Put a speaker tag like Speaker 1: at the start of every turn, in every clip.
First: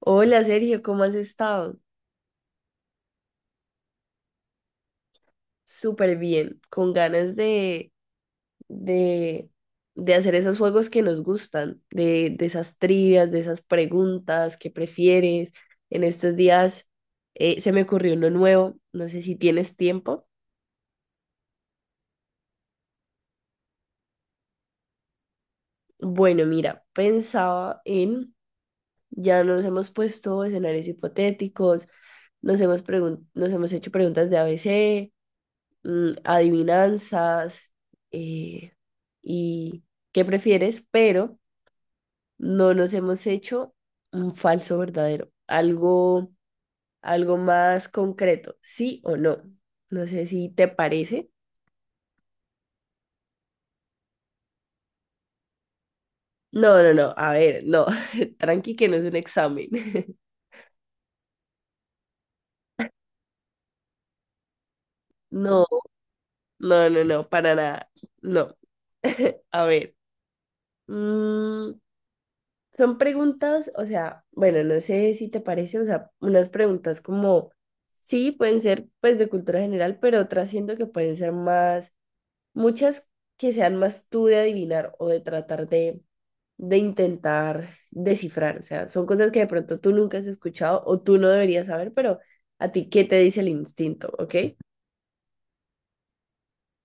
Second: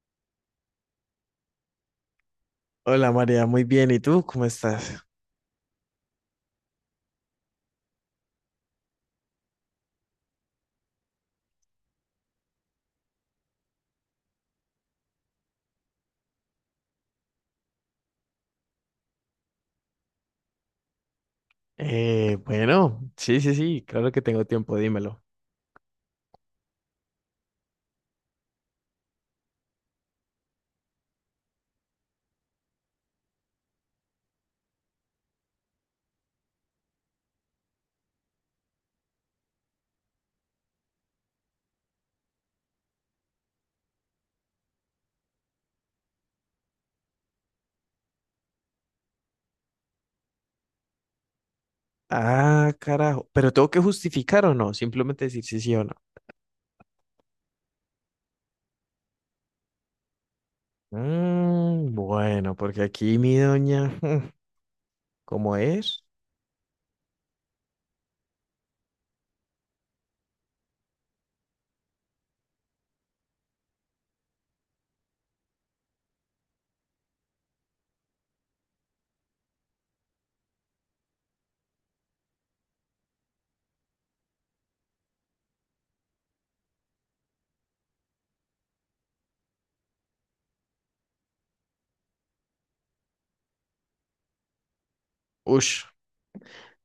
Speaker 1: Hola Sergio, ¿cómo has estado?
Speaker 2: Hola María, muy bien. ¿Y tú cómo estás?
Speaker 1: Súper bien, con ganas de, de hacer esos juegos que nos gustan, de esas trivias, de esas preguntas, ¿qué prefieres? En estos días se me ocurrió uno nuevo, no sé si tienes tiempo.
Speaker 2: Bueno, sí, claro que tengo tiempo, dímelo.
Speaker 1: Bueno, mira, ya nos hemos puesto escenarios hipotéticos, nos hemos hecho preguntas de a ABC. Adivinanzas eh, y qué prefieres, pero no nos hemos hecho un falso verdadero, algo más concreto, sí o no. No sé si te parece.
Speaker 2: Ah, carajo, pero tengo que justificar o no, simplemente decir sí, sí o no.
Speaker 1: No, no, no, a ver, no, tranqui que no es un examen.
Speaker 2: Mm, bueno, porque aquí mi doña, ¿cómo
Speaker 1: No,
Speaker 2: es?
Speaker 1: no, no, no, para nada, no. A ver, mm, son preguntas, o sea, bueno, no sé si te parece, o sea, unas preguntas como, sí, pueden ser pues de cultura general, pero otras siento que pueden ser más, muchas que sean más tú de adivinar o de de intentar descifrar, o sea, son cosas que de pronto tú nunca has escuchado o tú no deberías saber, pero a ti, ¿qué te dice el instinto? ¿Ok?
Speaker 2: Ush,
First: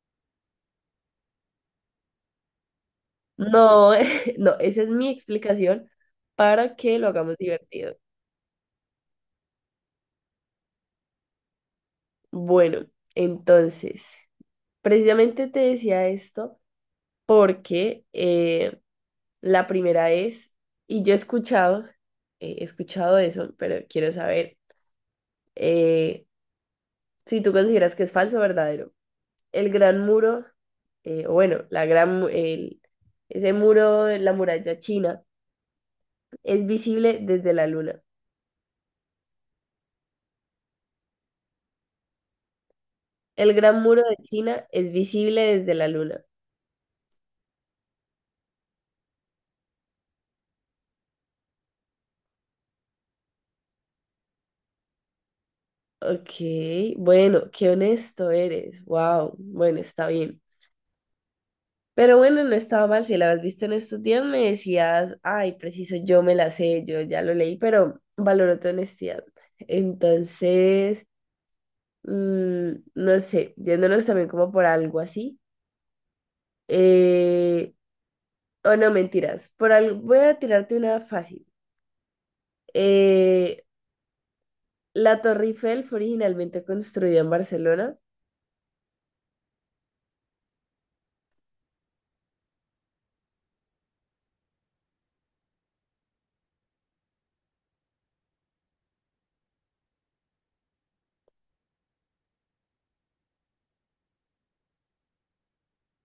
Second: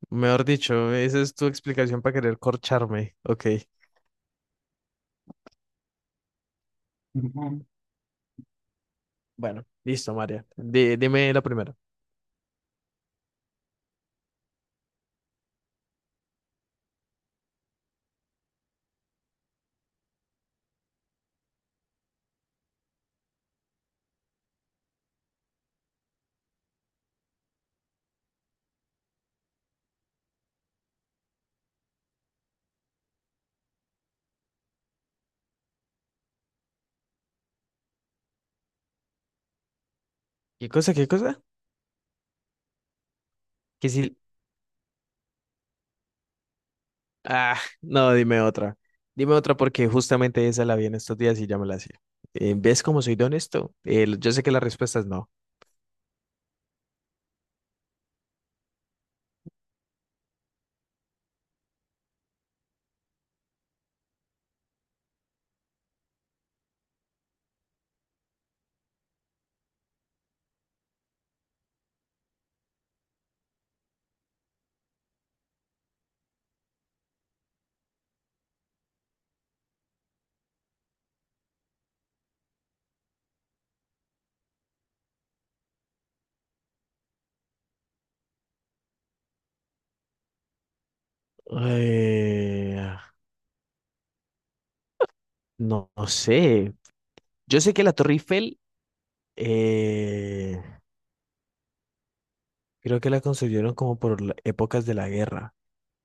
Speaker 2: mejor dicho, esa es tu explicación para querer corcharme. Ok.
Speaker 1: No, no, esa es mi explicación para que lo hagamos
Speaker 2: Ujú.
Speaker 1: divertido.
Speaker 2: Bueno, listo, María. Dime la primera.
Speaker 1: Bueno, entonces... Precisamente te decía esto porque la primera es, y yo he escuchado eso, pero quiero saber eh, si tú consideras que es falso o verdadero. El gran muro, o bueno, la gran, mu- el- Ese muro de la muralla china es visible desde la luna.
Speaker 2: ¿Qué cosa, qué cosa?
Speaker 1: El gran
Speaker 2: Que
Speaker 1: muro de
Speaker 2: si...
Speaker 1: China es visible desde la luna.
Speaker 2: Ah, no, dime otra. Dime otra porque justamente esa la vi en estos días y ya me la hacía. ¿Ves cómo soy de honesto? Yo sé que la respuesta es no.
Speaker 1: Ok, bueno, qué honesto eres. Wow, bueno, está bien. Pero bueno, no estaba mal. Si la habías visto en estos días, me decías, ay, preciso, yo me la sé, yo ya lo leí, pero valoro tu honestidad. Entonces, no sé, yéndonos también como por algo así. eh, o no, mentiras. Por algo, voy a tirarte una fácil. Eh, la Torre Eiffel fue originalmente construida en Barcelona.
Speaker 2: Eh, no, no sé. Yo sé que la Torre Eiffel, eh, creo que la construyeron como por épocas de la guerra,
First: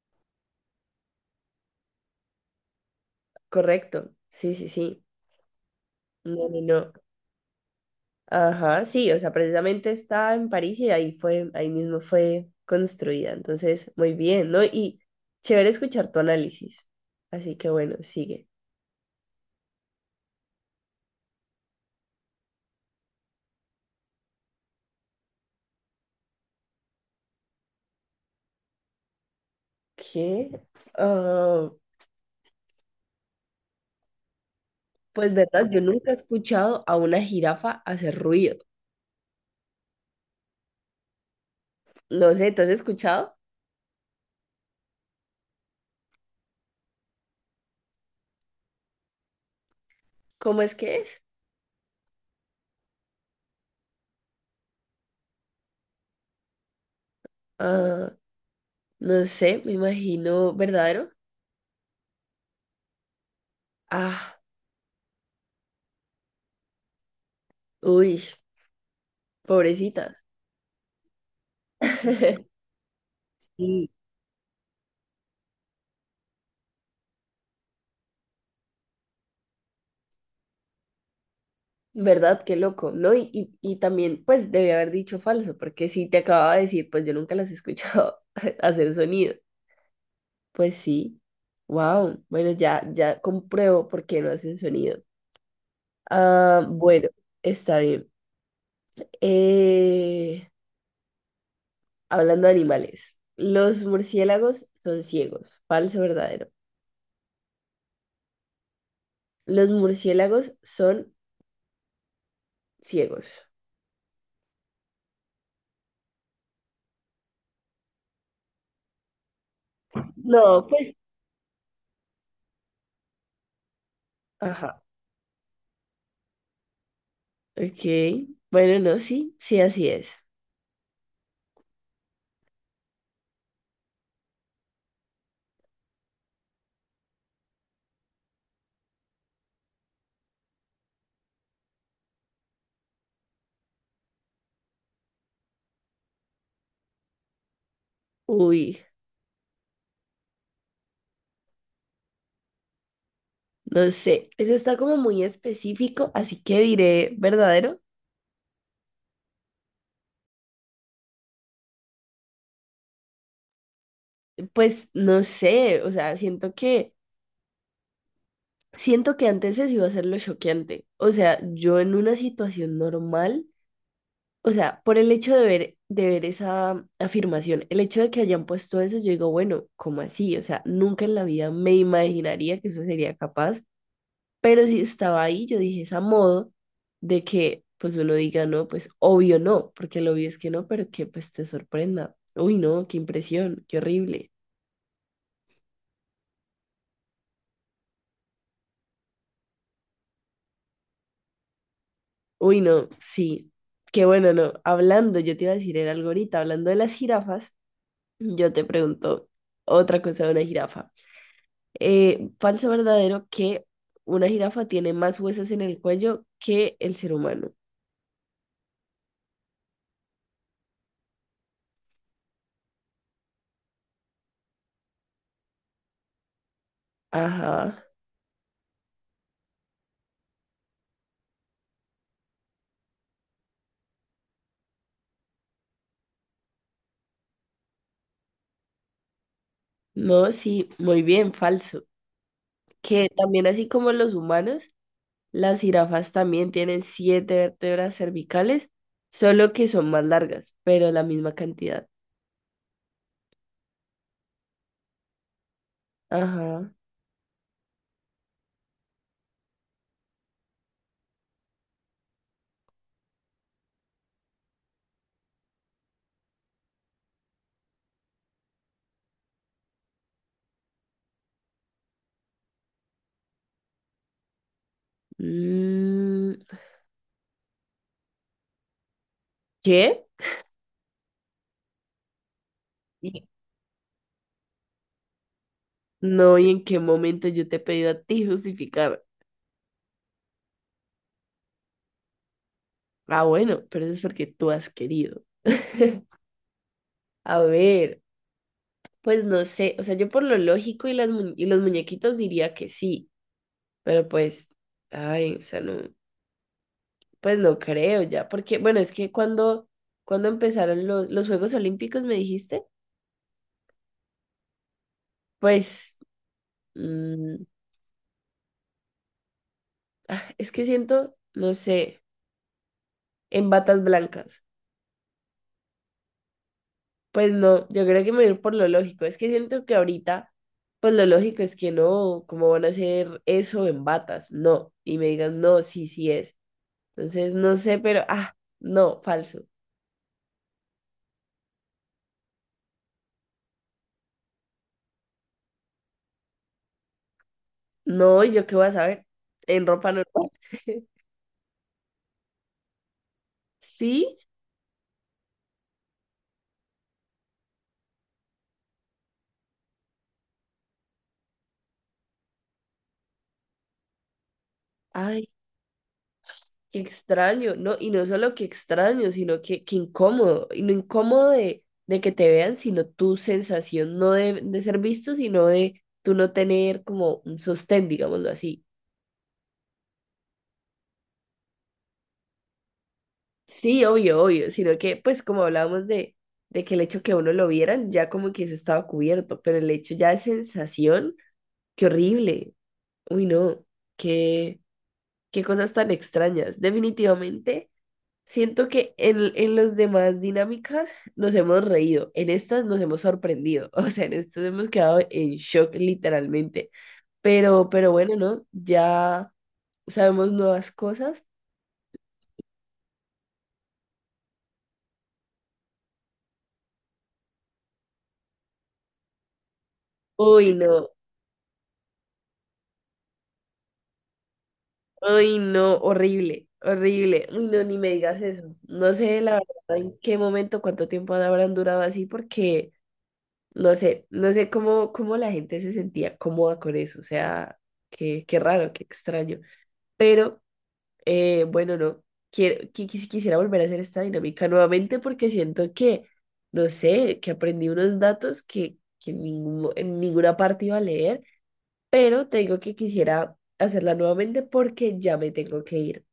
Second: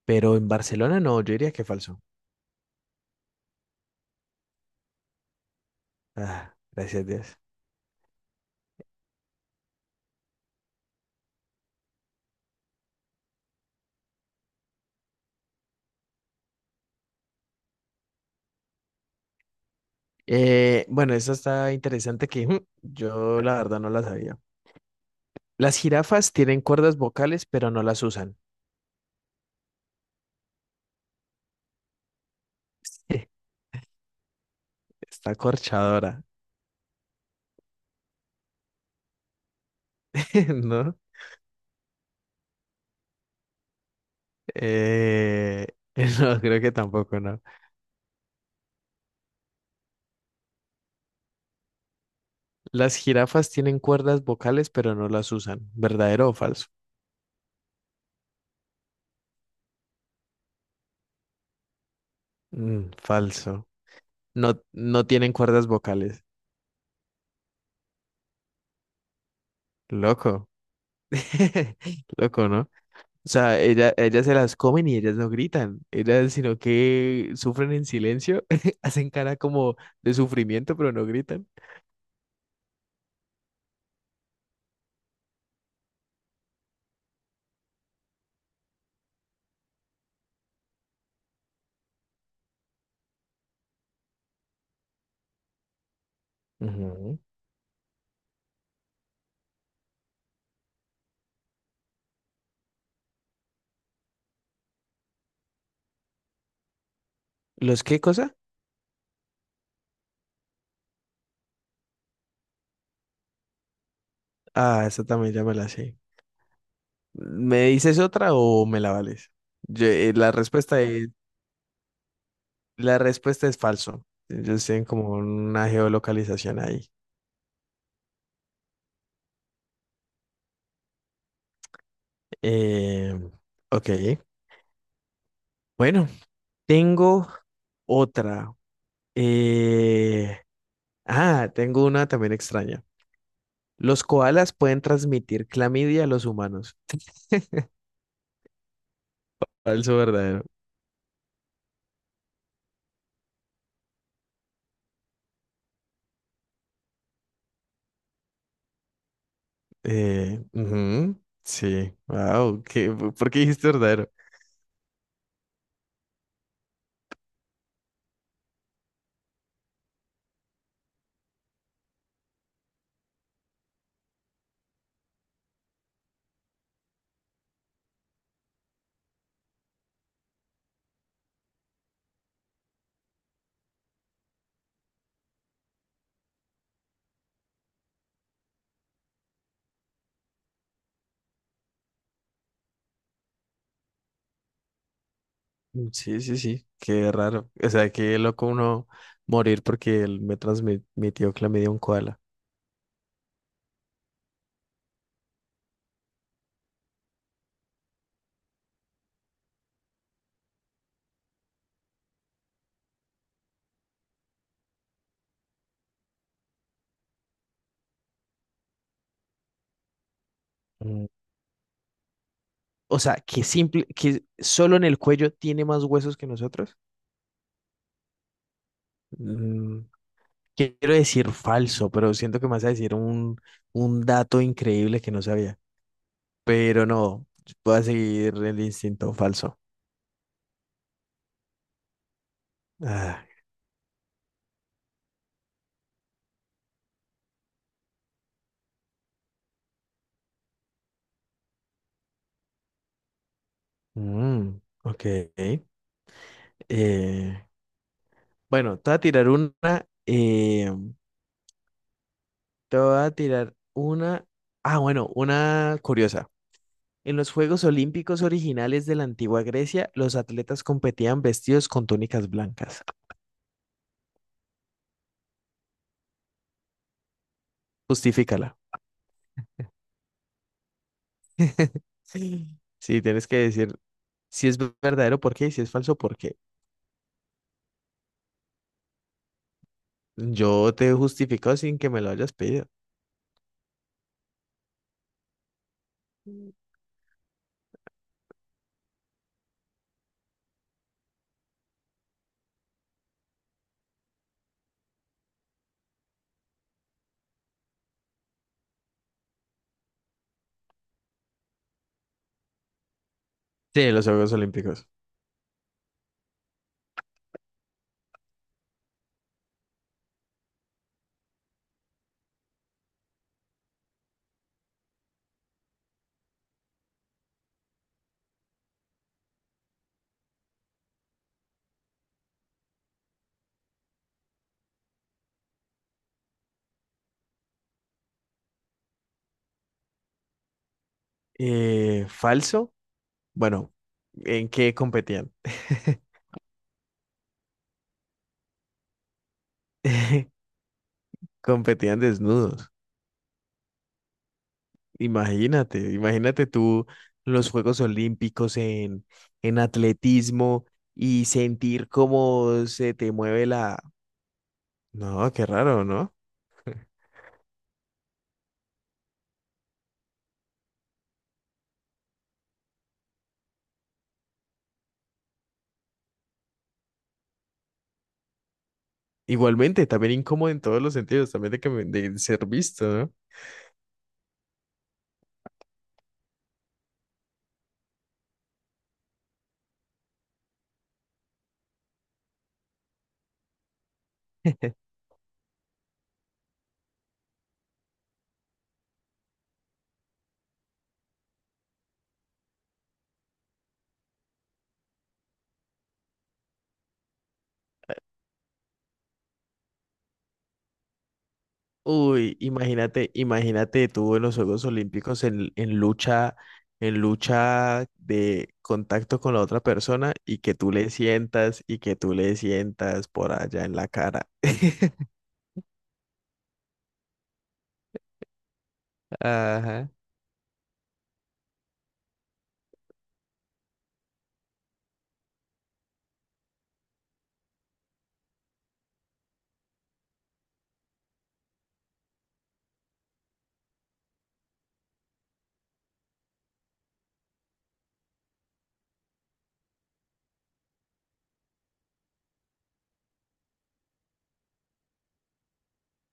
Speaker 2: pero en Barcelona no, yo diría que falso.
Speaker 1: Correcto. Sí, sí, sí. No,
Speaker 2: Ah,
Speaker 1: no, no.
Speaker 2: gracias, Dios.
Speaker 1: Ajá, sí, o sea, precisamente está en París y ahí fue, ahí mismo fue construida. Entonces, muy bien, ¿no? Y chévere escuchar tu análisis. Así que bueno, sigue.
Speaker 2: Bueno, esta está interesante que yo la verdad no la sabía. Las jirafas tienen cuerdas vocales, pero no las usan.
Speaker 1: ¿Qué? Ah, pues
Speaker 2: Está
Speaker 1: verdad, yo nunca he
Speaker 2: corchadora,
Speaker 1: escuchado a una jirafa hacer ruido.
Speaker 2: ¿no?
Speaker 1: No sé, ¿tú has escuchado?
Speaker 2: Eh, no, creo que tampoco, ¿no?
Speaker 1: ¿Cómo es que es?
Speaker 2: Las jirafas tienen cuerdas vocales, pero no las usan. ¿Verdadero o falso?
Speaker 1: Ah, no sé, me imagino verdadero.
Speaker 2: Mm, falso.
Speaker 1: Ah,
Speaker 2: No, no tienen cuerdas vocales.
Speaker 1: uy, pobrecitas.
Speaker 2: Loco. Loco, ¿no? O sea,
Speaker 1: Sí.
Speaker 2: ellas se las comen y ellas no gritan. Ellas, sino que sufren en silencio, hacen cara como de sufrimiento, pero no gritan.
Speaker 1: ¿Verdad? Qué loco, ¿no? Y también, pues, debí haber dicho falso, porque si te acababa de decir, pues yo nunca las he escuchado hacer sonido. Pues sí. Wow. Bueno, ya, ya compruebo por qué no hacen sonido. Ah, bueno,
Speaker 2: Ujú.
Speaker 1: está bien. Eh, Hablando de animales, los murciélagos son ciegos. Falso, verdadero.
Speaker 2: ¿Los qué cosa?
Speaker 1: Los murciélagos son ciegos.
Speaker 2: Ah, esa también ya me la sé. ¿Me dices otra o me la vales? La
Speaker 1: No,
Speaker 2: respuesta... bueno,
Speaker 1: pues,
Speaker 2: es, la respuesta es falso. Ellos
Speaker 1: ajá.
Speaker 2: tienen como una geolocalización ahí.
Speaker 1: Ok. Bueno, no, sí, sí, así es.
Speaker 2: Eh, ok. Bueno, tengo otra. Eh, Tengo una también extraña. Los koalas pueden transmitir clamidia a los humanos.
Speaker 1: Uy.
Speaker 2: Falso, verdadero.
Speaker 1: No sé, eso está como muy específico, así que diré verdadero.
Speaker 2: Ujú. Sí. Wow. Por qué dijiste verdadero?
Speaker 1: Pues no sé, o sea, siento que antes se iba a ser lo choqueante. O sea, yo en una situación normal, o sea, por el hecho de ver esa afirmación, el hecho de que hayan puesto eso, yo digo, bueno, ¿cómo así? O sea, nunca en la vida me imaginaría que eso sería capaz. Pero si estaba ahí, yo dije, es a modo de que pues uno diga no, pues obvio no, porque lo obvio es que no, pero que pues te sorprenda. Uy, no, qué impresión, qué horrible.
Speaker 2: Sí, sí, sí, qué raro. O sea, qué loco uno morir porque él me transmitió clamidia a un koala.
Speaker 1: Uy, no, sí. Qué bueno, no. Hablando, yo te iba a decir, era algo ahorita, hablando de las jirafas, yo te pregunto otra cosa de una jirafa. Falso o verdadero que una jirafa tiene más huesos en el cuello que el ser humano.
Speaker 2: Mm. O sea, que simple, que solo en el cuello tiene más huesos que nosotros.
Speaker 1: Ajá.
Speaker 2: Mm, quiero decir falso, pero siento que me vas a decir un dato increíble que no sabía. Pero no, voy a seguir el instinto falso.
Speaker 1: No, sí, muy bien, falso. Que
Speaker 2: Ah,
Speaker 1: también así como los humanos, las jirafas también tienen siete vértebras cervicales, solo que son más largas, pero la misma cantidad.
Speaker 2: mm, ok.
Speaker 1: Ajá.
Speaker 2: Eh, bueno, te voy a tirar una. eh, Te voy a tirar una. Ah, bueno, una curiosa. En los Juegos Olímpicos originales de la antigua Grecia, los atletas competían vestidos con túnicas blancas.
Speaker 1: Mm,
Speaker 2: Justifícala.
Speaker 1: ¿qué?
Speaker 2: Sí, sí,
Speaker 1: Y-
Speaker 2: tienes que decir si es verdadero por qué y si es falso por qué.
Speaker 1: No, ¿y en qué momento yo te he pedido a ti justificar?
Speaker 2: Yo te he justificado sin que me lo hayas pedido.
Speaker 1: Ah, bueno, pero eso es porque tú has querido. A ver, pues no sé, o sea, yo por lo lógico y, los muñequitos diría que sí, pero pues, ay, o sea, no, pues no creo ya, porque, bueno, es que cuando empezaron los Juegos Olímpicos, me dijiste,
Speaker 2: Sí, los Juegos Olímpicos.
Speaker 1: pues... Mm, es que siento, no sé, en batas blancas. Pues no, yo creo que me voy a ir por lo lógico. Es que siento que ahorita, pues lo lógico es que no, ¿cómo van a hacer eso en batas? No. Y me digan, no, sí, sí es. Entonces, no sé, pero, ah, no, falso.
Speaker 2: ¿Falso? Bueno, ¿en qué competían?
Speaker 1: No, ¿y yo qué voy a saber? En ropa normal.
Speaker 2: Competían desnudos.
Speaker 1: ¿Sí?
Speaker 2: Imagínate, imagínate tú los Juegos Olímpicos en atletismo y sentir cómo se te mueve la...
Speaker 1: Ay,
Speaker 2: No, qué raro, ¿no?
Speaker 1: qué extraño, ¿no? Y no solo que extraño, sino que incómodo. Y no incómodo de que te vean, sino tu sensación no de ser visto, sino de tú no tener como un sostén, digámoslo así.
Speaker 2: Igualmente, también incómodo en todos los sentidos, también de, de ser visto, ¿no?
Speaker 1: Sí, obvio, obvio, sino que pues como de que el hecho que a uno lo vieran, ya como que eso estaba cubierto, pero el hecho ya de sensación, qué horrible. Uy, no, qué, qué cosas tan extrañas. Definitivamente. Siento que en las demás dinámicas nos hemos reído, en estas nos hemos sorprendido, o sea, en estas hemos quedado en shock literalmente, pero bueno, ¿no? Ya sabemos nuevas cosas.
Speaker 2: Uy, imagínate, imagínate tú en los Juegos Olímpicos en lucha de contacto con la otra persona y
Speaker 1: Uy,
Speaker 2: que tú
Speaker 1: no,
Speaker 2: le sientas y que tú le sientas por allá en la cara.
Speaker 1: uy, no, horrible, horrible, uy, no, ni me digas eso. No sé la verdad
Speaker 2: Ajá.
Speaker 1: en qué momento, cuánto tiempo habrán durado así, porque no sé, no sé cómo la gente se sentía cómoda con eso, o sea, qué raro, qué extraño, pero... Bueno, no. Quisiera volver a hacer esta dinámica nuevamente porque siento que, no sé, que aprendí unos datos que en ninguna parte iba a leer, pero te digo que quisiera hacerla nuevamente porque ya me tengo que ir.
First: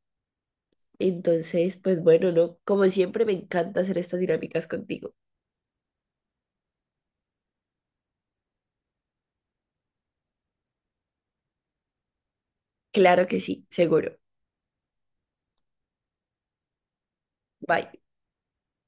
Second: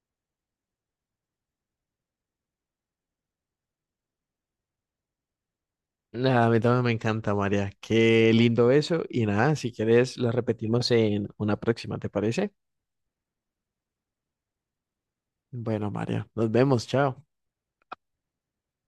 Speaker 1: Entonces, pues bueno, no. Como siempre, me encanta hacer estas dinámicas contigo.
Speaker 2: Nada, a mí también me encanta, María. Qué lindo eso. Y nada, si quieres, lo repetimos en una próxima, ¿te parece?
Speaker 1: Claro que sí, seguro.
Speaker 2: Bueno, María, nos vemos. Chao.
Speaker 1: Bye.